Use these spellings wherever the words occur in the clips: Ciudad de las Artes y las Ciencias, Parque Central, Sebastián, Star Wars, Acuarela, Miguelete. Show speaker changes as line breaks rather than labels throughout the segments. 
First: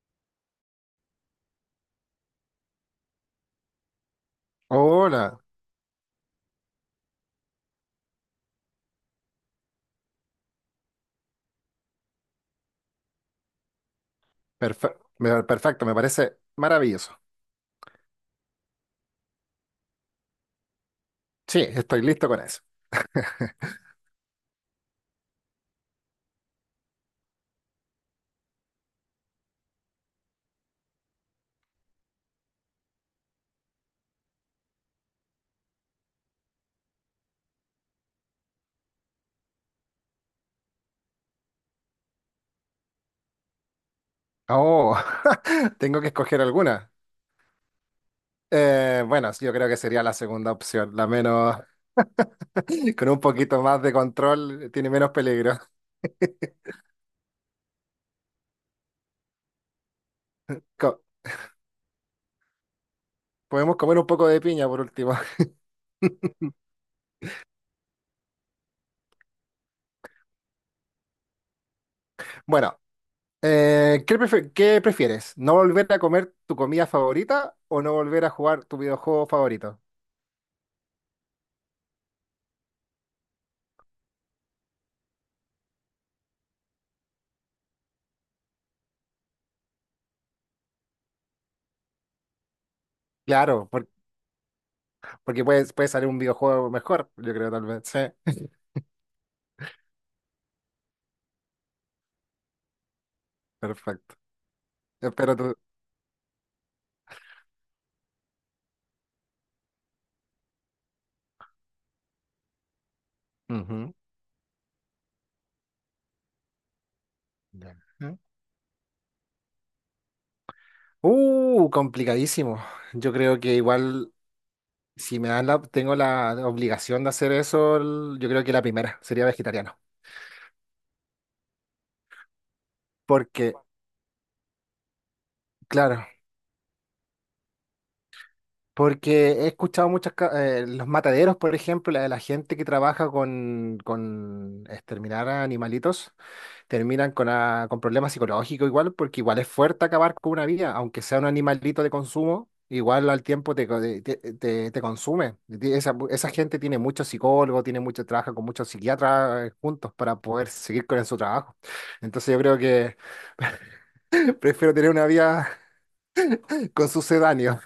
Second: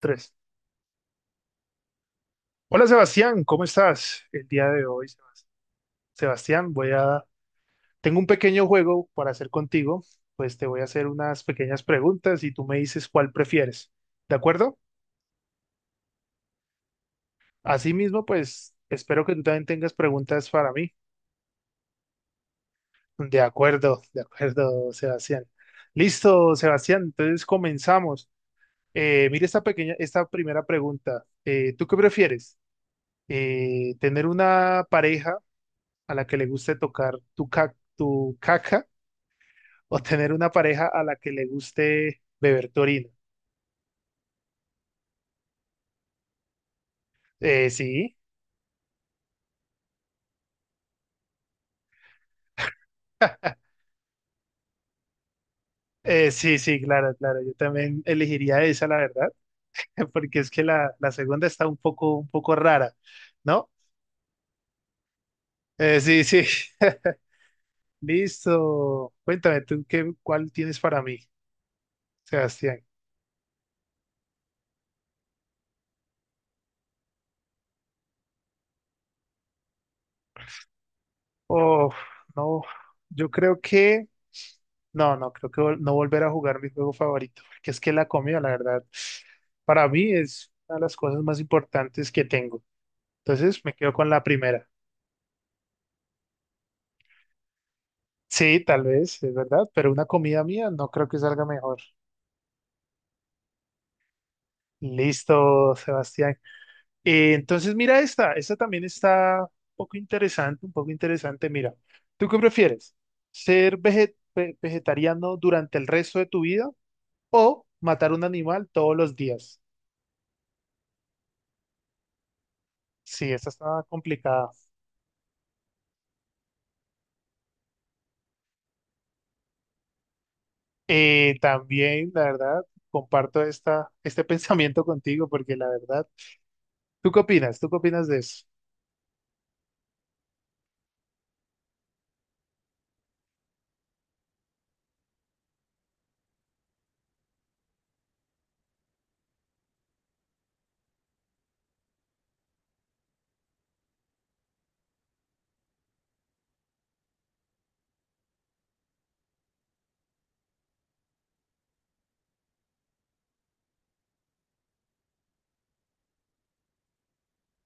Tres. Hola Sebastián, ¿cómo estás el día de hoy,
Hola,
Sebastián? Tengo un pequeño juego para hacer contigo, pues te voy a hacer unas pequeñas preguntas y tú me dices cuál prefieres, ¿de acuerdo?
perfecto, me parece maravilloso.
Asimismo, pues espero que tú también tengas preguntas para mí.
Sí, estoy listo con eso.
De acuerdo, Sebastián. Listo, Sebastián, entonces comenzamos. Mira esta pequeña, esta primera pregunta. ¿Tú qué prefieres? ¿Tener una pareja a la que le guste tocar tu caca, o tener una pareja a la que le guste beber tu orina?
Oh, tengo que escoger alguna.
Sí,
Bueno, yo creo que sería la segunda opción, la menos, con un poquito más de control, tiene menos peligro.
sí, sí, claro, claro. Yo también elegiría esa, la verdad, porque es que
Co-
la segunda está un poco rara, ¿no?
Podemos comer un poco de piña por último.
Sí, sí. Listo. Cuéntame, ¿tú qué, cuál tienes para mí,
Bueno,
Sebastián?
¿qué prefieres? ¿No volver a comer tu comida favorita o no volver a jugar tu videojuego favorito?
Oh, no, yo creo que... No, no, creo que no volver a jugar mi juego favorito, porque es que la comida, la verdad, para mí es una de las cosas más importantes que tengo. Entonces
Claro,
me quedo con la primera.
porque puede salir un videojuego mejor, yo creo tal vez. Sí,
Sí, tal vez, es verdad, pero una comida mía no creo que salga mejor.
perfecto. Espero tu,
Listo, Sebastián. Entonces mira esta, esta también está un poco interesante, un poco interesante. Mira, ¿tú qué prefieres? ¿Ser
ujú.
vegetariano durante el resto de tu vida, o
Ya.
matar
Ujú.
un animal todos los días?
Complicadísimo. Yo
Sí,
creo
esta
que
está
igual,
complicada.
si me dan la, tengo la obligación de hacer eso, yo creo que la primera sería vegetariano.
También, la verdad, comparto
Porque,
esta, este pensamiento contigo porque la verdad,
claro,
¿tú qué opinas? ¿Tú qué opinas de eso?
porque he escuchado los mataderos, por ejemplo, la de la gente que trabaja con exterminar a animalitos. Terminan con problemas psicológicos igual, porque igual es fuerte acabar con una vida, aunque sea un animalito de consumo, igual al tiempo te, co- te- te consume. Esa gente tiene muchos psicólogos, tiene mucho trabajo con muchos psiquiatras juntos para poder seguir con su trabajo. Entonces yo creo que prefiero tener una vida con sucedáneo.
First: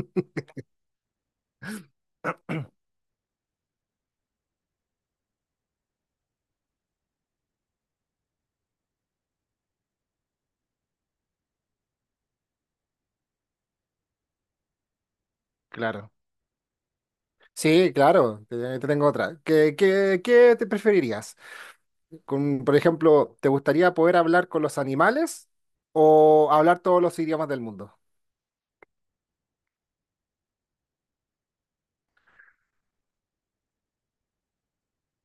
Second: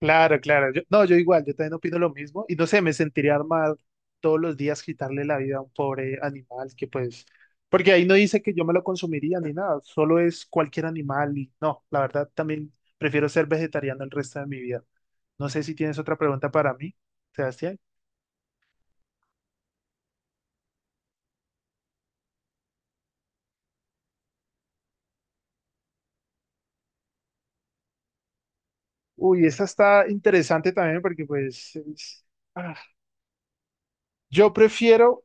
Claro, claro. Yo, no, yo igual, yo también opino lo mismo y no sé, me sentiría mal todos los días quitarle la vida a un pobre animal que pues, porque ahí no dice que yo me lo consumiría ni nada, solo es cualquier animal y no, la verdad también prefiero ser vegetariano el resto de mi vida. No sé si tienes
Claro.
otra pregunta para mí, Sebastián.
Sí, claro, te tengo otra. ¿Qué te preferirías? Con, por ejemplo, ¿te gustaría poder hablar con los animales o hablar todos los idiomas del mundo?
Uy, esta está interesante también porque pues... ah, yo prefiero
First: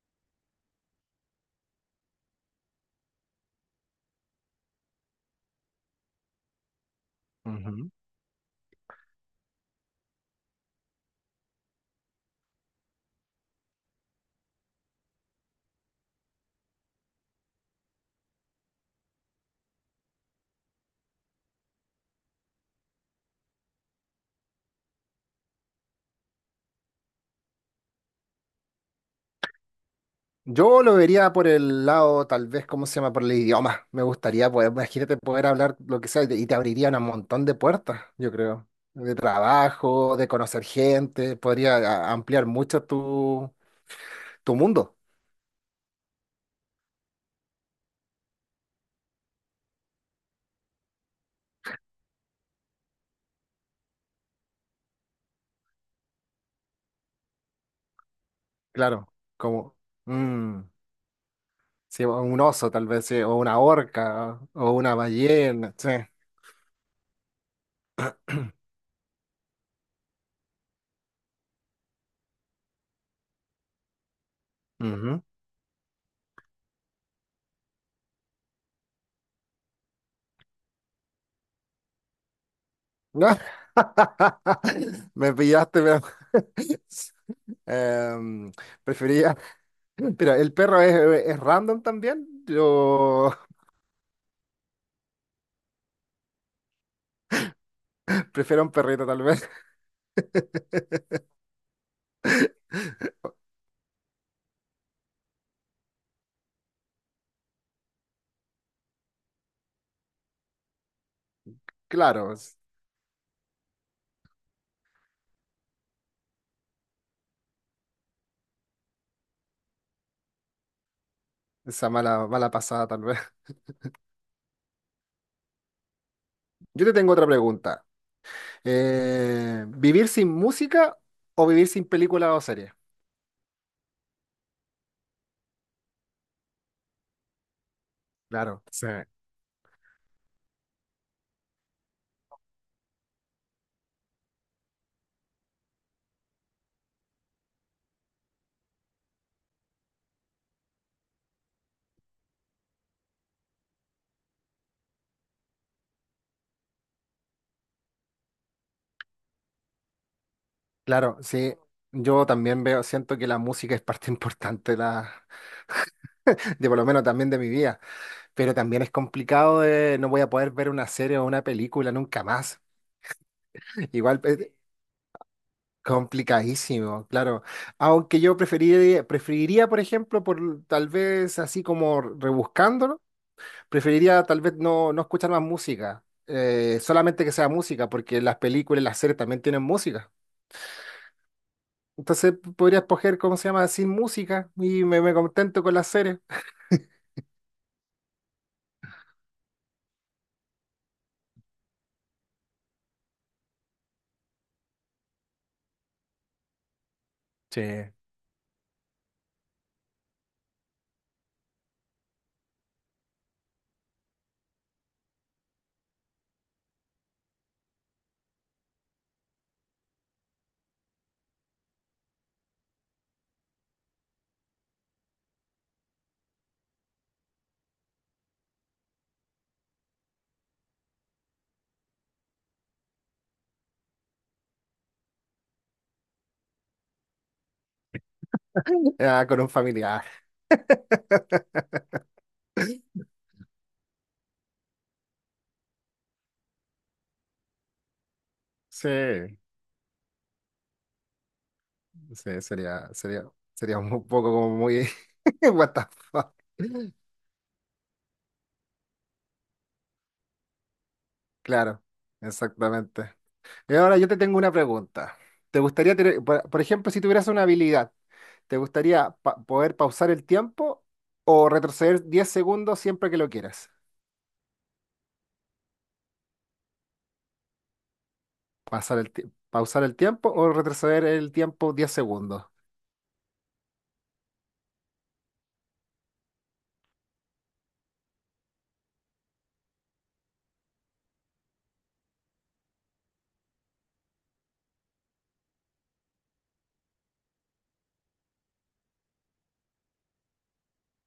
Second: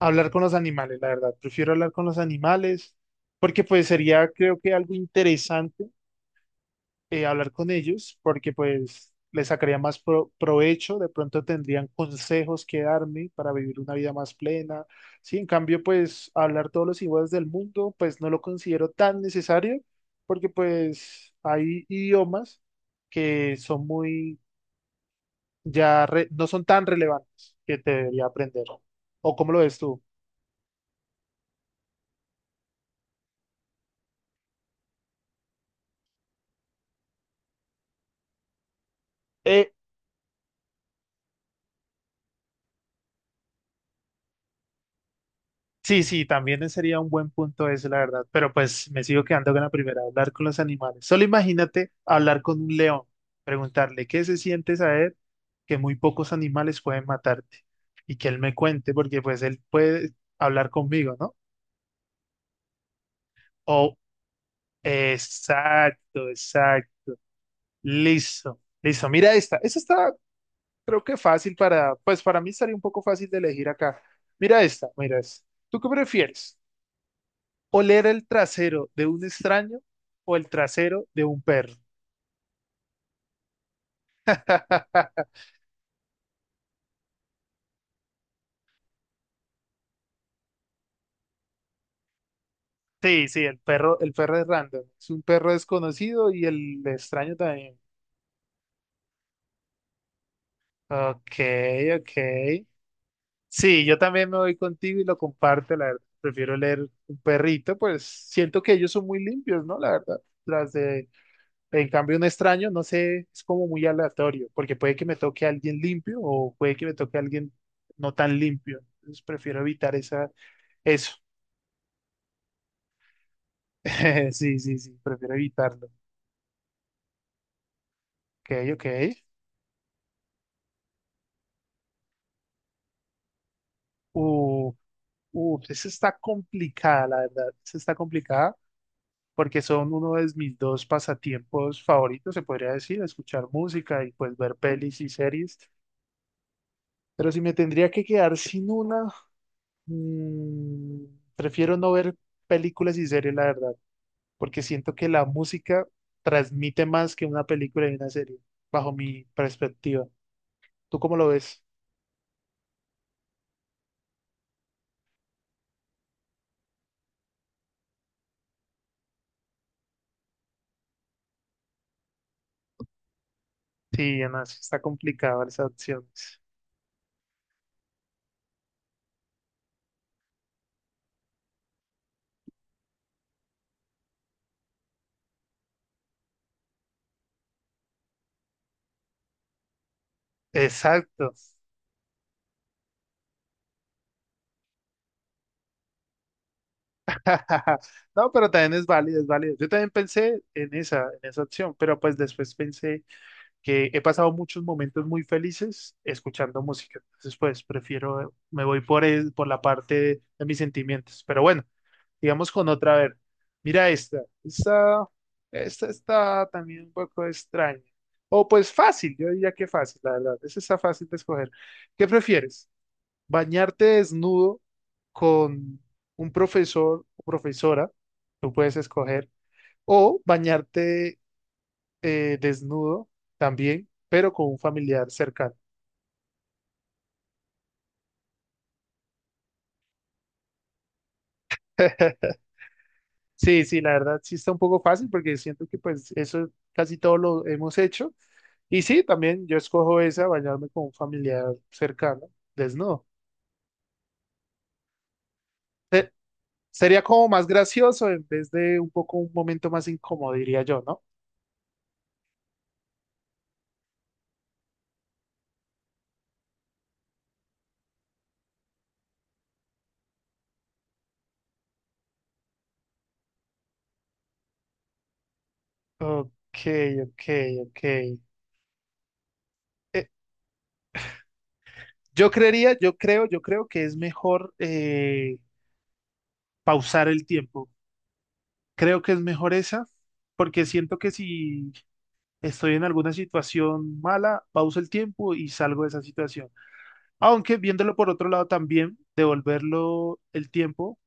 hablar con los animales, la verdad. Prefiero hablar con los animales porque pues sería creo que algo interesante, hablar con
Ujú.
ellos porque pues les sacaría más provecho, de pronto tendrían consejos que darme para vivir una vida más plena. Sí, en cambio pues hablar todos los idiomas del mundo pues no lo considero tan necesario porque pues hay idiomas que son muy no son tan relevantes que te debería aprender. ¿O cómo lo ves tú?
Yo lo vería por el lado, tal vez, ¿cómo se llama? Por el idioma. Me gustaría poder, imagínate poder hablar lo que sea y te abrirían un montón de puertas, yo creo. De
Eh,
trabajo, de conocer gente, podría ampliar mucho tu, tu mundo,
Sí, sí, también sería un buen punto eso, la verdad. Pero pues me sigo quedando con la primera, hablar con los animales. Solo imagínate hablar con un león, preguntarle qué se siente saber que muy pocos animales pueden matarte y que él me cuente,
claro.
porque pues él
Como
puede
mm,
hablar conmigo, ¿no?
sí, o un oso, tal vez, sí, o una
O,
orca, o una ballena, sí.
exacto, exacto, listo, listo. Mira esta, esta está, creo que fácil para, pues para mí estaría un poco fácil de elegir acá. Mira esta, mira
Ujú.
esta. ¿Tú qué prefieres? ¿Oler el trasero de un extraño, o el trasero de un perro?
Me pillaste, pero... Em, prefería. Mira, el perro es random también.
Sí,
Yo
sí, el perro es random. Es un perro desconocido y el extraño también.
prefiero un perrito tal vez.
Ok, ok. Sí, yo también me voy contigo y lo comparto, la verdad. Prefiero leer un perrito, pues siento que ellos son muy limpios, ¿no? La verdad. Las de, en cambio, un
Claro,
extraño, no sé, es como muy aleatorio, porque puede que me toque a alguien limpio o puede que me toque a alguien no tan limpio. Entonces prefiero evitar esa, eso.
esa mala, mala pasada tal vez.
Sí, sí, sí, prefiero evitarlo.
Yo te tengo otra pregunta.
Ok, ok.
¿Vivir sin música o vivir sin película o serie?
Uh, esa está complicada, la verdad. Esa está complicada
Claro, sí.
porque son uno de mis dos pasatiempos favoritos, se podría decir, escuchar música y pues ver pelis y series. Pero si me tendría que quedar sin una, mm, prefiero no ver películas y series, la verdad, porque siento que la música transmite más que una película y una serie, bajo mi perspectiva. ¿Tú cómo
Claro,
lo
sí.
ves?
Yo también veo, siento que la música es parte importante de, la, de por lo menos también de mi vida, pero también es complicado de no voy a poder ver una serie o una película nunca más.
Sí,
Igual,
no, eso está complicado esas opciones.
complicadísimo, claro. Aunque yo preferiría, por ejemplo, por tal vez así como rebuscándolo, preferiría tal vez no escuchar más música, solamente que sea música, porque las películas y las series también tienen música.
Exacto.
Entonces podría escoger, ¿cómo se llama? Sin música y me contento con las series.
No, pero también es válido, es válido. Yo también pensé en esa opción, pero pues después pensé que he pasado muchos momentos muy felices escuchando música. Entonces, pues
Sí.
prefiero, me voy por la parte de mis sentimientos. Pero bueno, digamos con otra, a ver. Mira esta. Esta, esta está también un poco extraña. O pues fácil, yo diría que fácil, la verdad. Esa está fácil de escoger. ¿Qué prefieres? ¿Bañarte desnudo con un profesor o profesora, tú puedes escoger, o bañarte desnudo también, pero con un familiar cercano?
Ah, con un familiar.
Sí, sí, la verdad sí está un poco fácil porque siento que pues eso casi todo lo hemos hecho. Y sí,
Sí,
también yo escojo esa, bañarme con un familiar cercano,
sí,
desnudo.
sería un poco como muy... What the
Se-
fuck.
Sería como más gracioso en vez de un poco un momento más incómodo, diría yo, ¿no?
Claro, exactamente. Y ahora yo te tengo una pregunta. ¿Te gustaría tener, por ejemplo, si tuvieras una habilidad, te gustaría poder pausar el tiempo o retroceder 10 segundos siempre que lo quieras?
Ok, ok, ok.
Pasar el ti- Pausar el
Eh,
tiempo o retroceder el tiempo 10
yo
segundos.
creería, yo creo que es mejor pausar el tiempo. Creo que es mejor esa, porque siento que si estoy en alguna situación mala, pauso el tiempo y salgo de esa situación. Aunque viéndolo por otro lado también, devolverlo el tiempo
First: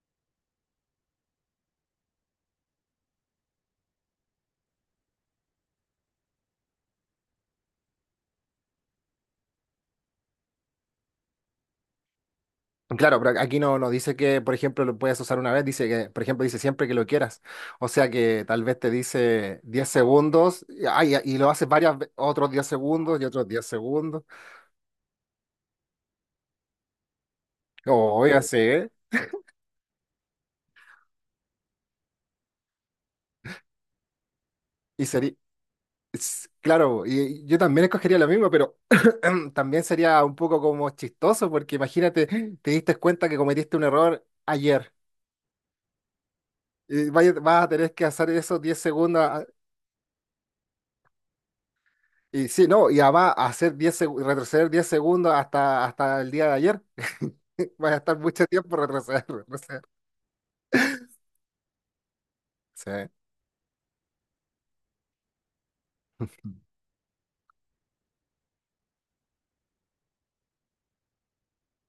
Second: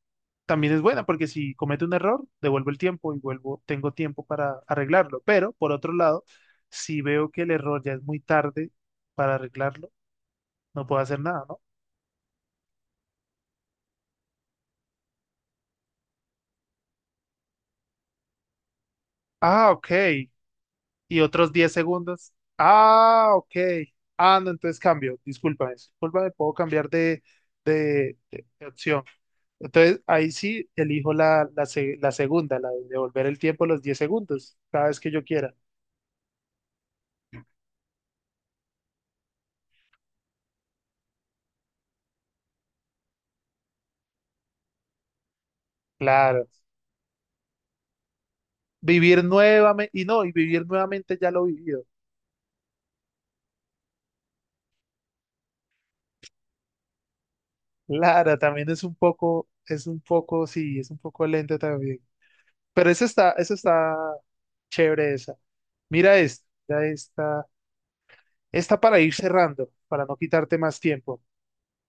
también es buena, porque si cometo un error, devuelvo el tiempo y vuelvo, tengo tiempo para arreglarlo. Pero por otro lado, si veo que el error ya es muy tarde para arreglarlo, no puedo hacer nada, ¿no?
Claro, pero aquí no, nos dice que, por ejemplo, lo puedes usar una vez, dice que, por ejemplo, dice siempre que lo quieras. O sea que tal vez te dice
Ah, ok.
10 segundos y, ay,
Y
y lo
otros
haces
10
varias
segundos.
otros 10 segundos y
Ah,
otros
ok.
10 segundos.
Ah, no, entonces cambio. Discúlpame, discúlpame, puedo cambiar de,
O ya
de
sé,
opción. Entonces, ahí sí elijo la, la segunda, la de devolver el tiempo los 10 segundos, cada vez
y
que yo
sería.
quiera.
Claro, y yo también escogería lo mismo, pero también sería un poco como chistoso, porque imagínate, te diste cuenta que cometiste un error ayer.
Claro.
Y vas a tener que hacer eso diez
Vivir
segundos. A-
nuevamente, y no, y vivir nuevamente ya lo vivido.
Y sí, no, y además hacer retroceder 10 segundos hasta, hasta el día de ayer. Vas a estar
Claro,
mucho
también
tiempo retroceder.
es un poco, sí, es un poco lento también. Pero
Sí.
eso está chévere esa. Mira esta, mira esta. Esta para ir cerrando, para no quitarte más tiempo,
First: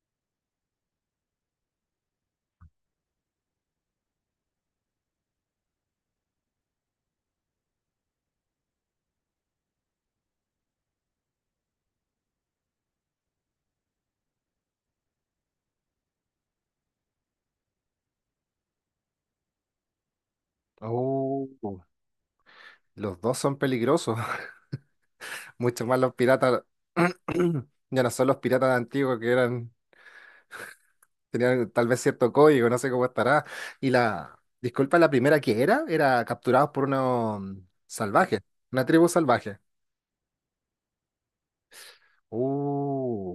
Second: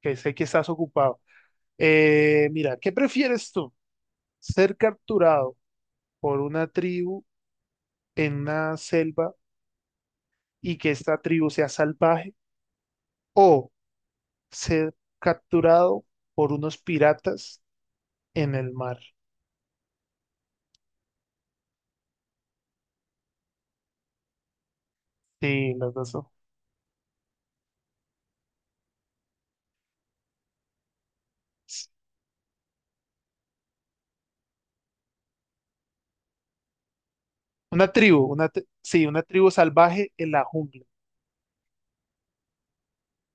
que sé que estás ocupado. Mira, ¿qué prefieres tú? ¿Ser capturado por una tribu en una selva y que esta tribu sea salvaje? ¿O ser capturado por unos piratas en el mar?
Oh, los dos son peligrosos.
Sí,
Mucho
los
más
dos
los
son-
piratas. Ya no son los piratas antiguos que eran. Tenía tal vez cierto código, no sé cómo estará. Y la, disculpa, la primera que era, era capturados por unos
Una tribu,
salvajes, una
sí,
tribu
una tribu
salvaje.
salvaje en la jungla.
Uh,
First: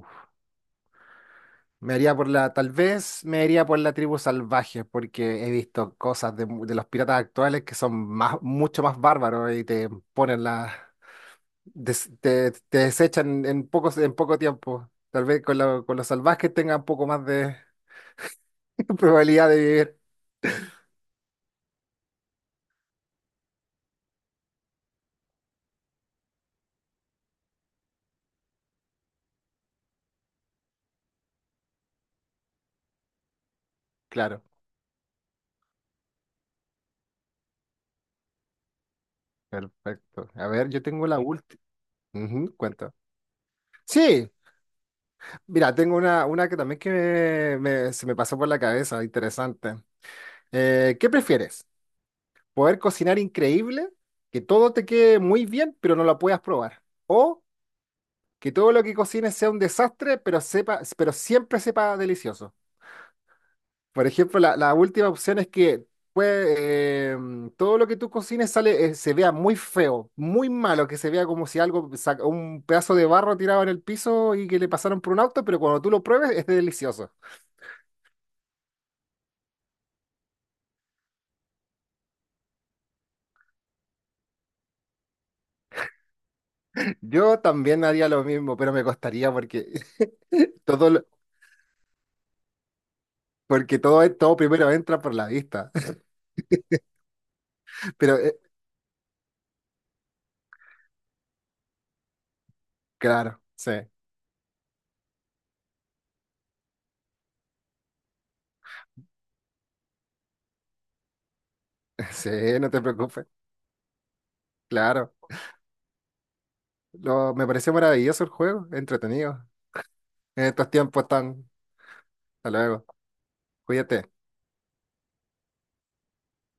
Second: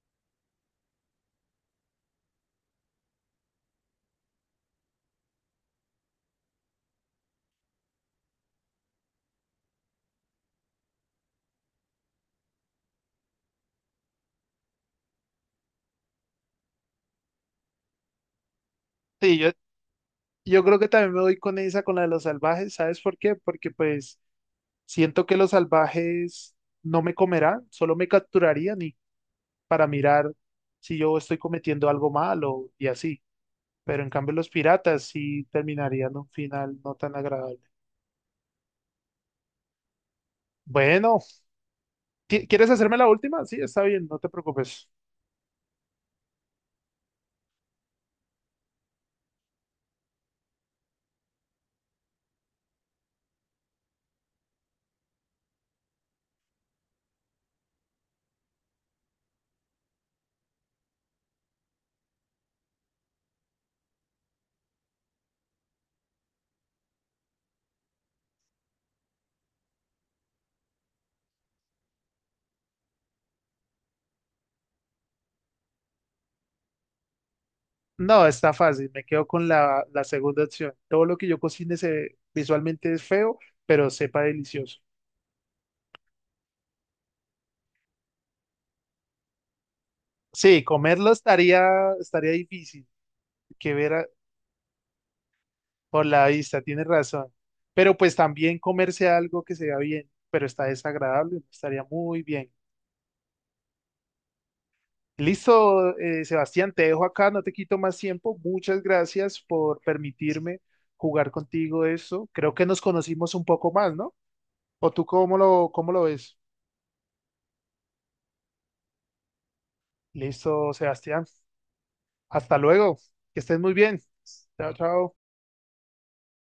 me haría por tal vez me haría por la tribu salvaje, porque he visto cosas de los piratas actuales que son más, mucho más bárbaros y te ponen la, te desechan en en poco tiempo. Tal vez con los salvajes tengan un poco más de
Sí, yo,
probabilidad de vivir.
yo creo que también me voy con esa, con la de los salvajes, ¿sabes por qué? Porque pues... Siento que los salvajes no me comerán, solo me capturarían y para mirar si yo estoy cometiendo algo malo y así. Pero en cambio
Claro.
los piratas sí terminarían un final no tan agradable.
Perfecto. A ver, yo tengo
Bueno,
la última. Ujú,
quieres
cuenta.
hacerme la última? Sí, está bien, no te
Sí,
preocupes.
mira, tengo una que también que se me pasó por la cabeza, interesante. ¿Qué prefieres? ¿Poder cocinar increíble, que todo te quede muy bien, pero no lo puedas probar? ¿O que todo lo que cocines sea un desastre, pero sepa, pero siempre sepa delicioso? Por ejemplo, la última opción es que pues, todo lo que tú cocines sale, se vea muy feo, muy malo, que se vea como si algo, un pedazo de barro tirado en el piso y que le pasaron por un auto, pero cuando tú lo pruebes es delicioso.
No, está fácil, me quedo con la segunda opción. Todo lo que yo cocine se, visualmente es feo, pero sepa delicioso.
Yo también haría lo mismo, pero me costaría porque
Sí,
todo, lo-
comerlo estaría, estaría difícil. Que
porque todo,
ver,
todo primero entra por la vista.
por la vista, tienes razón. Pero pues
Pero
también comerse algo que se vea bien, pero está desagradable, no estaría muy bien.
claro, sí,
Listo, Sebastián, te dejo acá, no te quito más tiempo. Muchas gracias por permitirme jugar contigo eso.
sí,
Creo que
no
nos
te preocupes,
conocimos un poco más, ¿no? ¿O tú
claro.
cómo lo ves?
Lo, me pareció maravilloso el juego, entretenido. En estos
Listo,
tiempos
Sebastián.
tan... Hasta
Hasta
luego,
luego. Que estés muy bien.
cuídate.
Chao, chao.